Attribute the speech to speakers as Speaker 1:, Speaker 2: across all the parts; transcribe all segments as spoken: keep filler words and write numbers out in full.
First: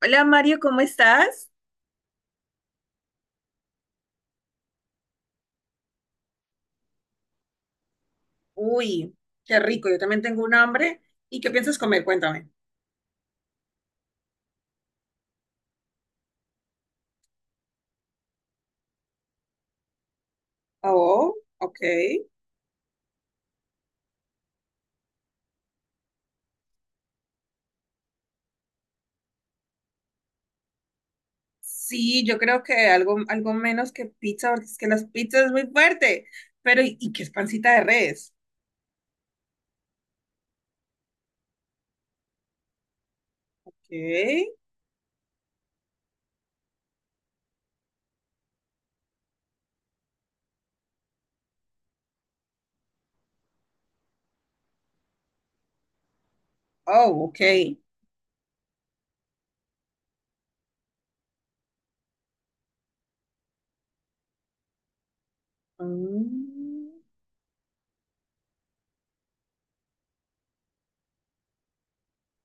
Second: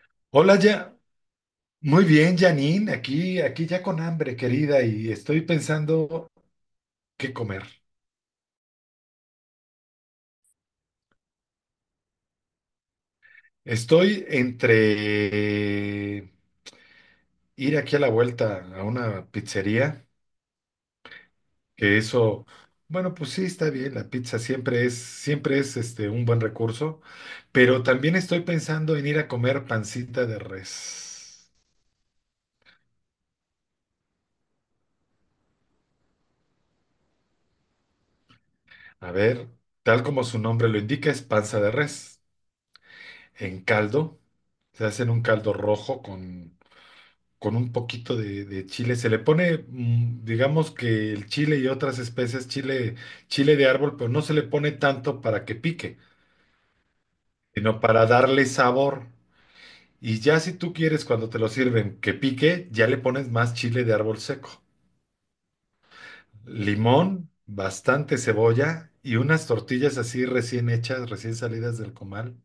Speaker 1: Hola Mario,
Speaker 2: Hola,
Speaker 1: ¿cómo
Speaker 2: ya.
Speaker 1: estás?
Speaker 2: Muy bien, Janine. Aquí, aquí ya con hambre, querida, y estoy pensando qué comer.
Speaker 1: Uy, qué rico, yo también tengo un hambre. ¿Y qué piensas comer? Cuéntame.
Speaker 2: Estoy entre ir aquí a la vuelta a una pizzería,
Speaker 1: Oh, ok.
Speaker 2: que eso, bueno, pues sí, está bien. La pizza siempre es, siempre es este, un buen recurso, pero también estoy pensando en ir a comer pancita de res.
Speaker 1: Sí, yo creo que algo, algo menos que pizza, porque es que las pizzas es muy fuerte. Pero, ¿y, y qué es pancita de res?
Speaker 2: A ver, tal como su nombre lo indica, es panza de res en caldo.
Speaker 1: ¿Qué?
Speaker 2: Se hacen un caldo rojo con con un poquito de, de chile. Se le pone, mm, digamos que el chile y otras especies, chile, chile de árbol, pero no se le pone tanto para que pique,
Speaker 1: Oh, ok.
Speaker 2: sino para darle sabor. Y ya si tú quieres cuando te lo sirven que pique, ya le pones más chile de árbol seco.
Speaker 1: Mm,
Speaker 2: Limón, bastante cebolla y unas tortillas así recién hechas, recién salidas del comal.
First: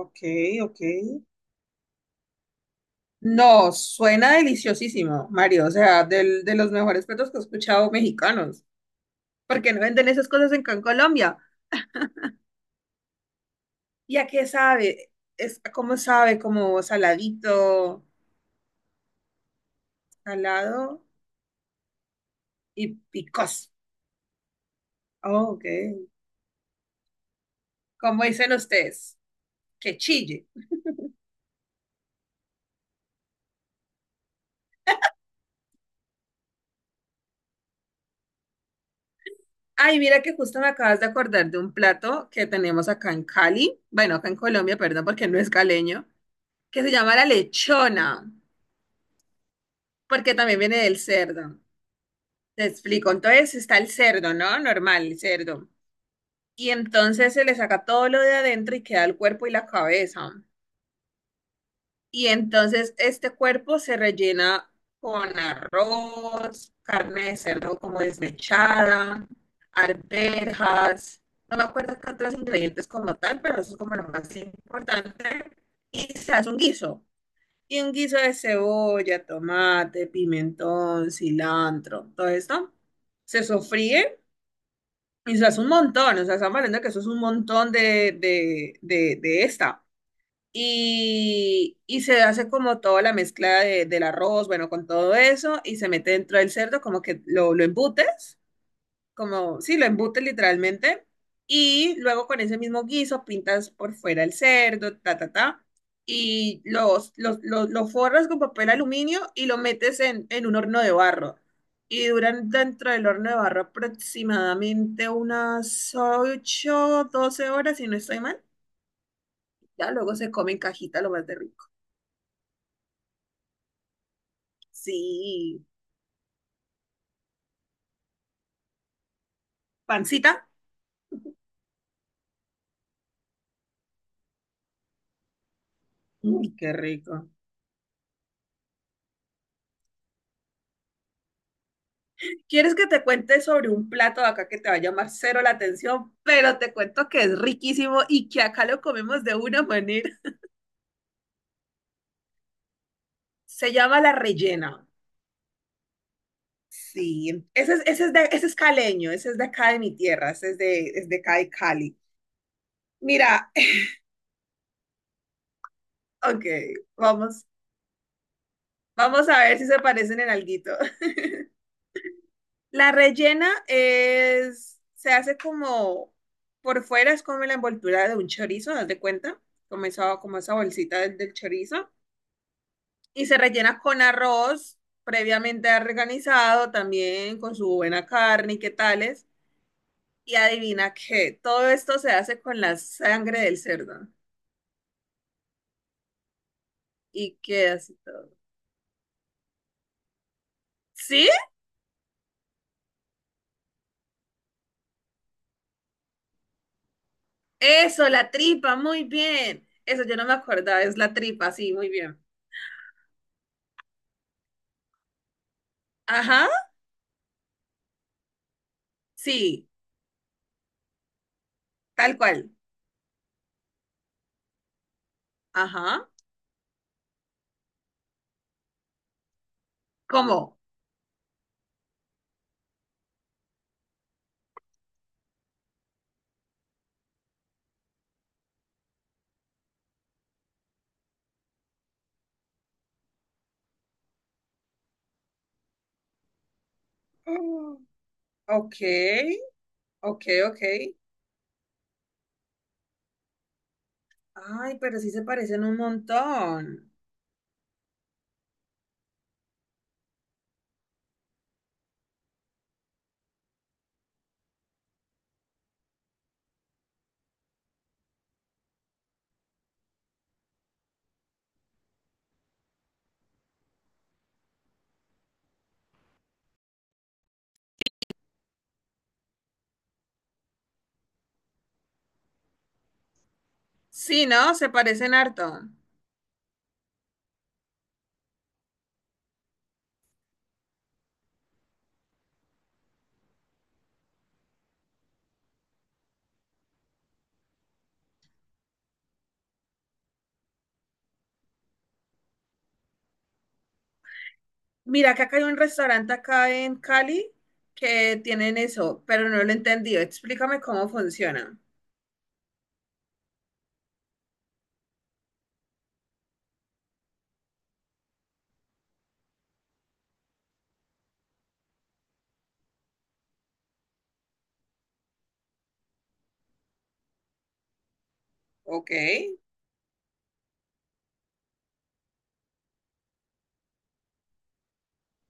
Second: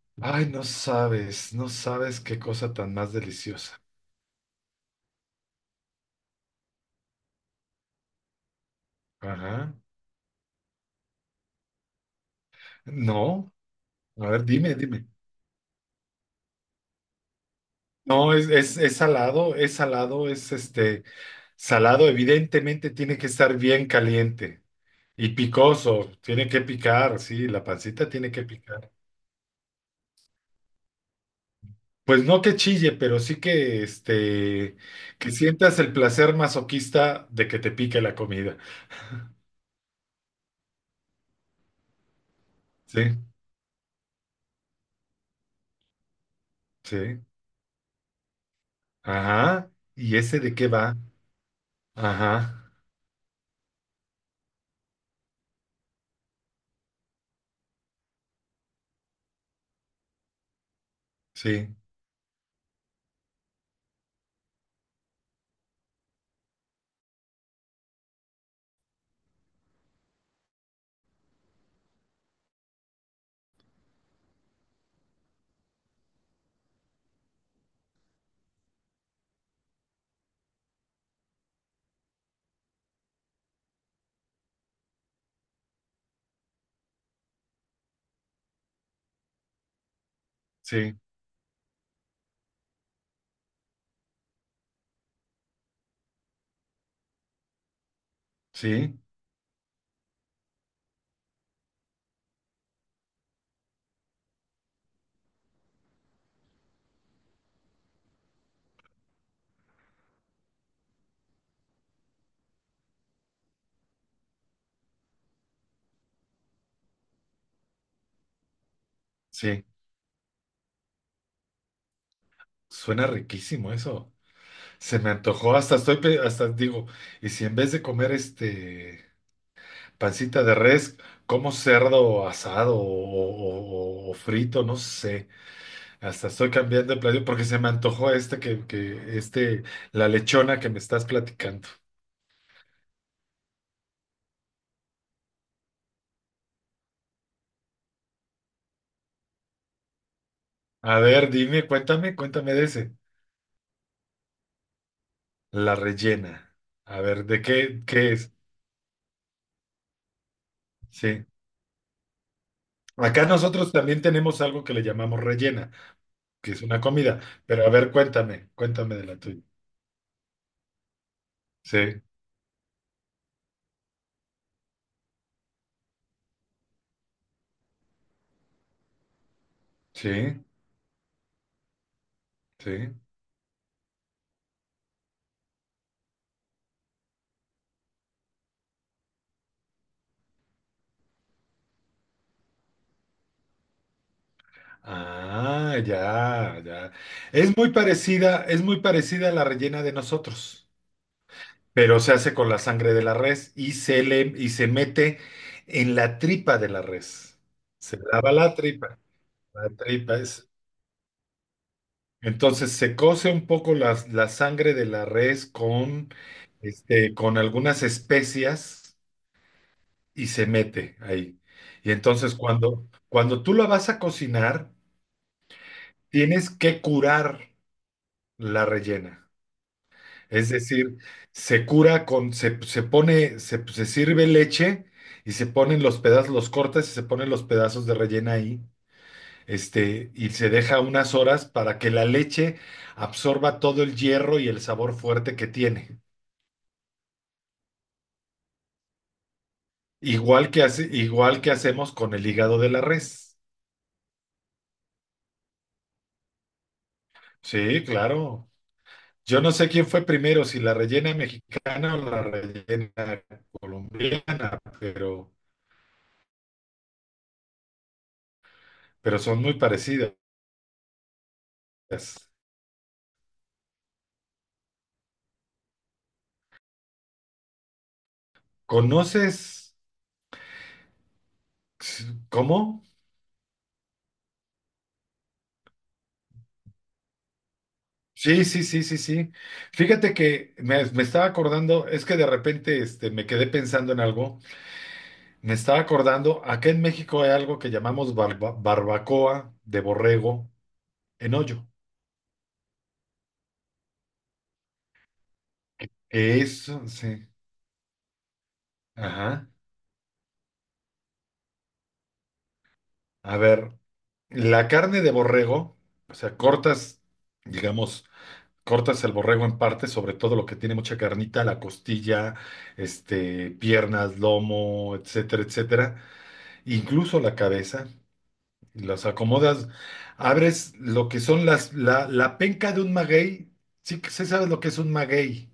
Speaker 1: ok,
Speaker 2: Ay, no
Speaker 1: ok.
Speaker 2: sabes, no sabes qué cosa tan más
Speaker 1: No,
Speaker 2: deliciosa.
Speaker 1: suena deliciosísimo, Mario. O sea, del- de los mejores platos que he escuchado mexicanos. ¿Por qué
Speaker 2: Ajá.
Speaker 1: no venden esas cosas en en Colombia?
Speaker 2: No,
Speaker 1: ¿Y a
Speaker 2: a ver,
Speaker 1: qué
Speaker 2: dime, dime.
Speaker 1: sabe? Es, ¿cómo sabe? Como saladito,
Speaker 2: No, es, es, es salado, es salado, es
Speaker 1: salado
Speaker 2: este salado,
Speaker 1: y
Speaker 2: evidentemente tiene que estar
Speaker 1: picoso.
Speaker 2: bien caliente y
Speaker 1: Oh, ok.
Speaker 2: picoso, tiene que picar, sí, la pancita
Speaker 1: Como
Speaker 2: tiene que
Speaker 1: dicen
Speaker 2: picar.
Speaker 1: ustedes, que chille.
Speaker 2: Pues no que chille, pero sí que este que sientas el placer masoquista de que te pique la comida.
Speaker 1: Ay, mira que justo me acabas de acordar de un plato que tenemos acá
Speaker 2: Sí,
Speaker 1: en Cali, bueno, acá en Colombia, perdón, porque no es caleño, que se llama
Speaker 2: sí.
Speaker 1: la lechona,
Speaker 2: Ajá. ¿Y
Speaker 1: porque
Speaker 2: ese de
Speaker 1: también
Speaker 2: qué
Speaker 1: viene
Speaker 2: va?
Speaker 1: del cerdo. Te
Speaker 2: Ajá.
Speaker 1: explico. Entonces está el cerdo, ¿no? Normal, el cerdo. Y entonces se le saca todo lo de adentro y queda el cuerpo y la cabeza.
Speaker 2: Sí,
Speaker 1: Y entonces este cuerpo se rellena con arroz, carne de cerdo como desmechada, arvejas, no me acuerdo qué otros ingredientes como tal, pero eso es como lo más importante. Y se hace un guiso. Y un guiso de cebolla, tomate, pimentón, cilantro, todo esto. Se sofríe y se hace un montón. O sea, estamos hablando que eso es un montón de, de, de, de esta
Speaker 2: sí,
Speaker 1: y, y se hace como toda la mezcla de- del arroz, bueno, con todo eso, y se mete dentro del cerdo, como que lo, lo embutes,
Speaker 2: sí,
Speaker 1: como, sí, lo embutes literalmente, y luego con ese mismo guiso pintas por fuera el cerdo, ta, ta, ta, y los, los, los- lo forras con papel aluminio y lo metes en, en un horno de barro. Y duran dentro del horno de barro aproximadamente unas ocho doce horas, si no estoy mal.
Speaker 2: sí.
Speaker 1: Ya luego se come en cajita lo más de rico.
Speaker 2: Suena riquísimo eso. Se me antojó,
Speaker 1: Sí,
Speaker 2: hasta estoy, pe- hasta digo, y si en vez de comer este pancita
Speaker 1: pancita.
Speaker 2: de res, como cerdo asado o, o- o frito, no sé, hasta estoy
Speaker 1: Uy, qué
Speaker 2: cambiando de platillo
Speaker 1: rico.
Speaker 2: porque se me antojó este que, que este, la lechona que me estás platicando.
Speaker 1: ¿Quieres que te cuente sobre un plato de acá que te va a llamar cero la atención? Pero te cuento que es riquísimo y que acá lo comemos de una manera.
Speaker 2: A ver, dime, cuéntame, cuéntame de ese.
Speaker 1: Se llama la rellena.
Speaker 2: La rellena. A ver, ¿de
Speaker 1: Sí, ese es,
Speaker 2: qué,
Speaker 1: ese es,
Speaker 2: qué
Speaker 1: de,
Speaker 2: es?
Speaker 1: ese es caleño, ese es de acá de mi tierra, ese es de, es de
Speaker 2: Sí.
Speaker 1: acá de Cali.
Speaker 2: Acá
Speaker 1: Mira,
Speaker 2: nosotros también tenemos algo que le llamamos rellena,
Speaker 1: ok,
Speaker 2: que es una comida,
Speaker 1: vamos,
Speaker 2: pero a ver, cuéntame, cuéntame de la
Speaker 1: vamos a
Speaker 2: tuya.
Speaker 1: ver si se parecen en alguito.
Speaker 2: Sí,
Speaker 1: La rellena es, se hace como, por fuera es como la envoltura de un chorizo, haz de cuenta, como esa, como
Speaker 2: sí.
Speaker 1: esa bolsita del, del chorizo,
Speaker 2: Sí.
Speaker 1: y se rellena con arroz previamente organizado, también con su buena carne y qué tales. Y adivina qué, todo esto se hace con la sangre del cerdo.
Speaker 2: Ah, ya, ya.
Speaker 1: Y
Speaker 2: Es muy
Speaker 1: queda así.
Speaker 2: parecida, es muy parecida a la rellena de nosotros,
Speaker 1: ¿Sí?
Speaker 2: pero se hace con la sangre de la res y se le y se mete en la tripa de la res. Se
Speaker 1: Eso, la
Speaker 2: lava la
Speaker 1: tripa,
Speaker 2: tripa.
Speaker 1: muy bien.
Speaker 2: La
Speaker 1: Eso yo
Speaker 2: tripa
Speaker 1: no me
Speaker 2: es.
Speaker 1: acordaba, es la tripa, sí, muy bien.
Speaker 2: Entonces se cose un poco la, la sangre de la res con,
Speaker 1: Ajá,
Speaker 2: este, con algunas especias
Speaker 1: sí,
Speaker 2: y se mete ahí. Y
Speaker 1: tal
Speaker 2: entonces
Speaker 1: cual.
Speaker 2: cuando, cuando tú la vas a cocinar,
Speaker 1: Ajá.
Speaker 2: tienes que curar la rellena. Es
Speaker 1: ¿Cómo?
Speaker 2: decir, se cura con, se, se pone, se, se sirve leche y se ponen los pedazos, los cortas y se ponen los pedazos de rellena ahí, este, y se deja unas horas para que la leche absorba todo el hierro y el sabor fuerte que tiene.
Speaker 1: Mm. Ok, ok,
Speaker 2: Igual
Speaker 1: ok.
Speaker 2: que hace- igual que hacemos con el hígado de la res.
Speaker 1: Ay, pero sí se parecen un montón.
Speaker 2: Sí, claro. Yo no sé quién fue primero, si la rellena mexicana o la rellena colombiana, pero, pero son muy parecidas. ¿Conoces? ¿Cómo?
Speaker 1: Sí, ¿no? Se parecen harto.
Speaker 2: Sí, sí, sí, sí, sí. Fíjate que me, me estaba acordando, es que de repente este, me quedé pensando en algo. Me estaba acordando, acá en México hay algo que llamamos barba- barbacoa de borrego en hoyo.
Speaker 1: Mira que acá hay un restaurante acá
Speaker 2: Eso,
Speaker 1: en
Speaker 2: sí.
Speaker 1: Cali que tienen eso,
Speaker 2: Ajá.
Speaker 1: pero no lo he entendido. Explícame cómo funciona.
Speaker 2: A ver, la carne de borrego, o sea, cortas, digamos, cortas el borrego en partes, sobre todo lo que tiene mucha carnita, la costilla, este, piernas, lomo, etcétera, etcétera. Incluso la cabeza, las
Speaker 1: Ok.
Speaker 2: acomodas, abres lo que son las, la, la penca de un maguey. Sí, que sí sabes lo que es un maguey.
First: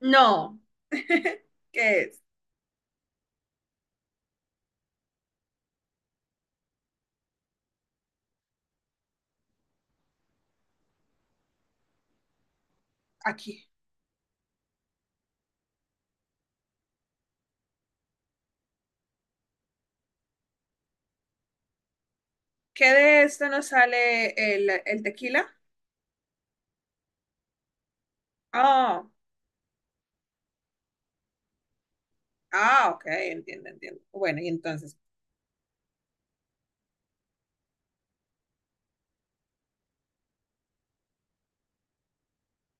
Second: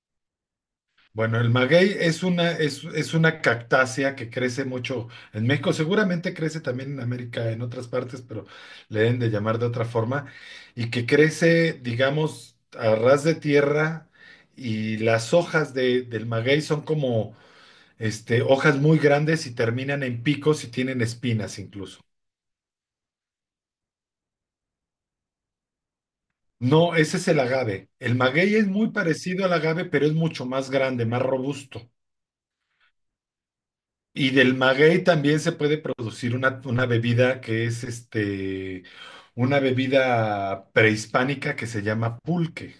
Speaker 1: No. ¿Qué
Speaker 2: Bueno, el maguey
Speaker 1: es?
Speaker 2: es una, es, es una cactácea que crece mucho en México, seguramente crece también en América, en otras partes, pero le deben de llamar de otra forma, y que crece, digamos, a ras de
Speaker 1: Aquí.
Speaker 2: tierra, y las hojas de- del maguey son como este, hojas muy grandes y terminan en picos y tienen espinas incluso.
Speaker 1: ¿Qué de esto nos sale el, el tequila?
Speaker 2: No, ese es el agave. El maguey es muy
Speaker 1: Ah,
Speaker 2: parecido al agave, pero es mucho más grande, más robusto.
Speaker 1: ah, ok, entiendo, entiendo.
Speaker 2: Y
Speaker 1: Bueno, y
Speaker 2: del
Speaker 1: entonces,
Speaker 2: maguey también se puede producir una, una bebida que es este, una bebida prehispánica que se llama pulque,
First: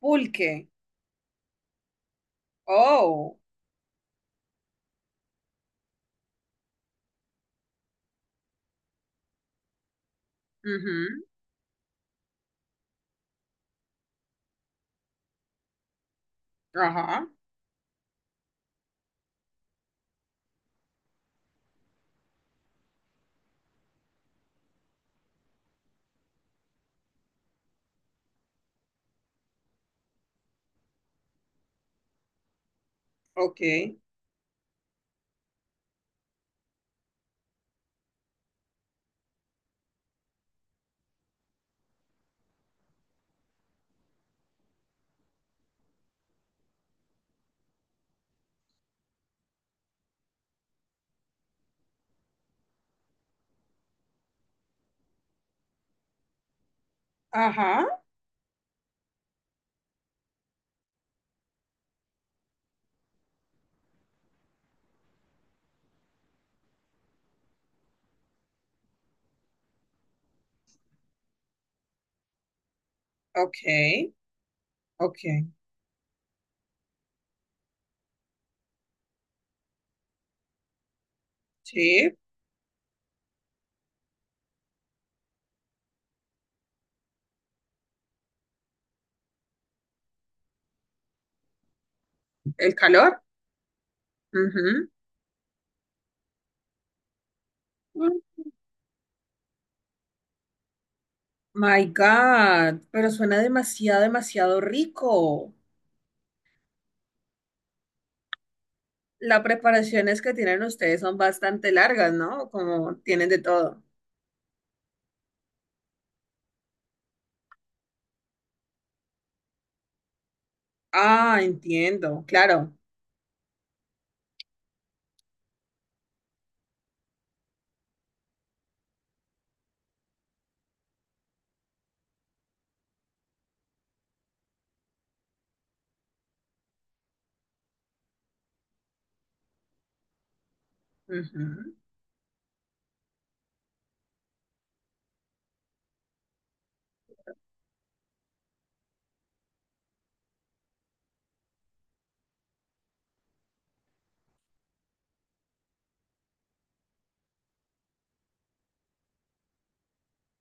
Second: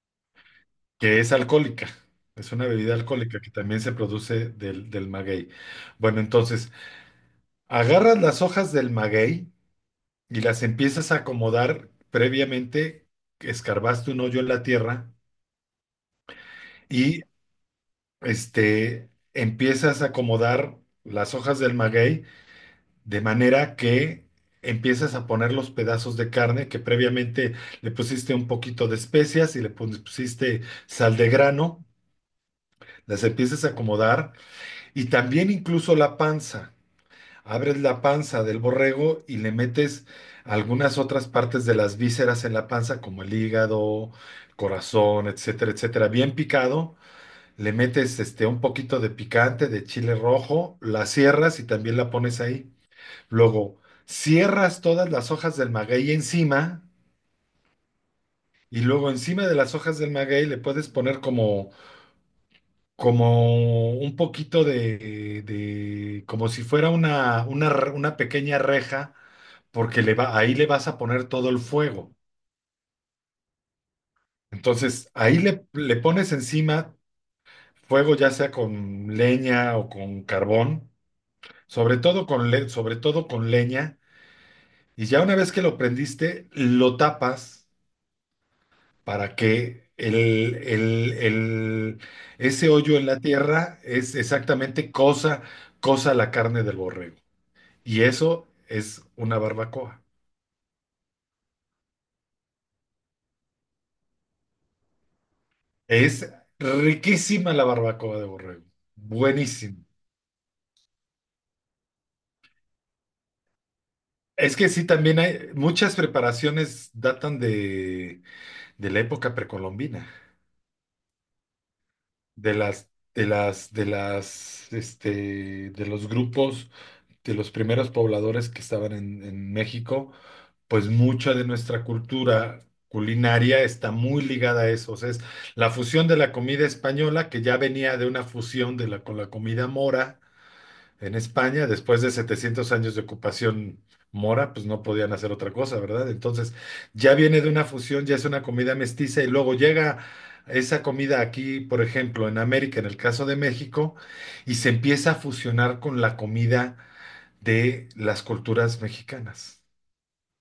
Speaker 1: pulque.
Speaker 2: que es alcohólica. Es una bebida
Speaker 1: Oh,
Speaker 2: alcohólica que también se produce del, del maguey. Bueno, entonces, agarras las hojas del maguey y las empiezas a
Speaker 1: ujú,
Speaker 2: acomodar previamente, escarbaste un hoyo en la tierra y
Speaker 1: Ajá,
Speaker 2: este, empiezas a acomodar las hojas del maguey de manera que empiezas a poner los pedazos de carne que previamente le pusiste un poquito de especias y le pus- pusiste sal de grano, las
Speaker 1: ok,
Speaker 2: empiezas a acomodar y también incluso la panza. Abres la panza del borrego y le metes algunas otras partes de las vísceras en la panza, como el hígado, corazón, etcétera, etcétera, bien picado le metes este, un poquito de picante, de chile rojo, la cierras y también la pones ahí. Luego, cierras todas las hojas del maguey encima
Speaker 1: ajá,
Speaker 2: y luego encima de las hojas del maguey le puedes poner como, como un poquito de, de- como si fuera una, una, re- una pequeña reja, porque le va, ahí le vas a poner todo el fuego.
Speaker 1: ok,
Speaker 2: Entonces,
Speaker 1: ok.
Speaker 2: ahí le, le pones encima fuego, ya sea con leña o con carbón. Sobre
Speaker 1: Sí,
Speaker 2: todo con le- sobre todo con leña, y ya una vez que lo prendiste, lo tapas para que el, el- el- ese
Speaker 1: el
Speaker 2: hoyo en la
Speaker 1: calor.
Speaker 2: tierra es
Speaker 1: Ujú.
Speaker 2: exactamente cosa, cosa la carne del borrego. Y
Speaker 1: Mm,
Speaker 2: eso es una barbacoa.
Speaker 1: My God, pero suena demasiado, demasiado rico.
Speaker 2: Es riquísima la barbacoa de borrego.
Speaker 1: Las
Speaker 2: Buenísimo.
Speaker 1: preparaciones que tienen ustedes son bastante largas, ¿no? Como tienen de todo.
Speaker 2: Es que sí, también hay muchas preparaciones datan de, de la época precolombina.
Speaker 1: Ah, entiendo,
Speaker 2: de
Speaker 1: claro.
Speaker 2: las, de las, de las, este, de los grupos, de los primeros pobladores que estaban en, en México, pues mucha de nuestra cultura culinaria está muy ligada a eso. O sea, es la fusión de la comida española, que ya venía de una fusión de la, con la comida mora en España,
Speaker 1: Ujú.
Speaker 2: después de setecientos años de ocupación mora, pues no podían hacer otra cosa, ¿verdad? Entonces, ya viene de una fusión, ya es una comida mestiza y luego llega esa comida aquí, por ejemplo, en América, en el caso de México, y se empieza a fusionar con la comida de las culturas mexicanas.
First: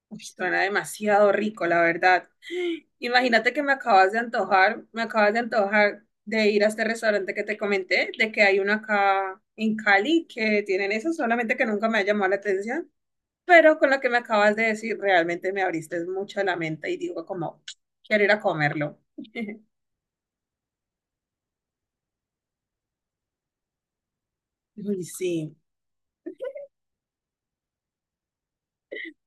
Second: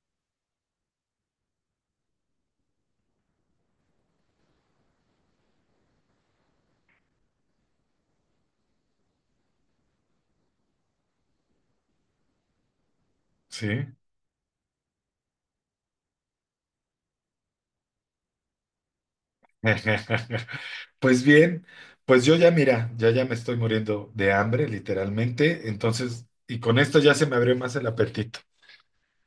Speaker 1: Uy, suena demasiado rico, la verdad. Imagínate que me acabas de antojar, me acabas de antojar de ir a este restaurante que te comenté, de que hay uno acá en Cali que tienen eso, solamente que nunca me ha llamado la atención,
Speaker 2: ¿Sí?
Speaker 1: pero con lo que me acabas de decir, realmente me abriste mucho la mente y digo como, quiero ir a comerlo.
Speaker 2: Pues bien, pues yo ya mira, ya ya me estoy muriendo de hambre,
Speaker 1: Uy, sí,
Speaker 2: literalmente, entonces, y con esto ya se me abrió más el apetito.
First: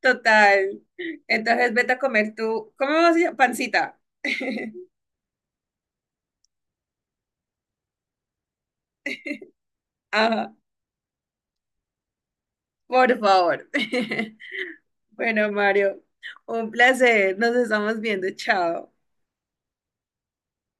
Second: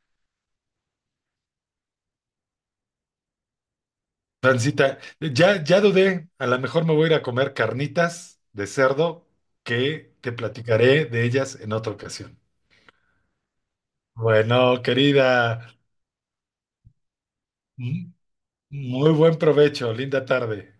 Speaker 1: total. Entonces vete a comer tú, ¿cómo vas a pancita?
Speaker 2: Francita, ya, ya dudé, a lo mejor me voy a ir a comer carnitas de cerdo que te
Speaker 1: Ajá,
Speaker 2: platicaré de ellas en otra ocasión.
Speaker 1: por favor.
Speaker 2: Bueno,
Speaker 1: Bueno,
Speaker 2: querida,
Speaker 1: Mario, un placer. Nos estamos
Speaker 2: m-
Speaker 1: viendo. Chao.
Speaker 2: muy buen provecho, linda tarde.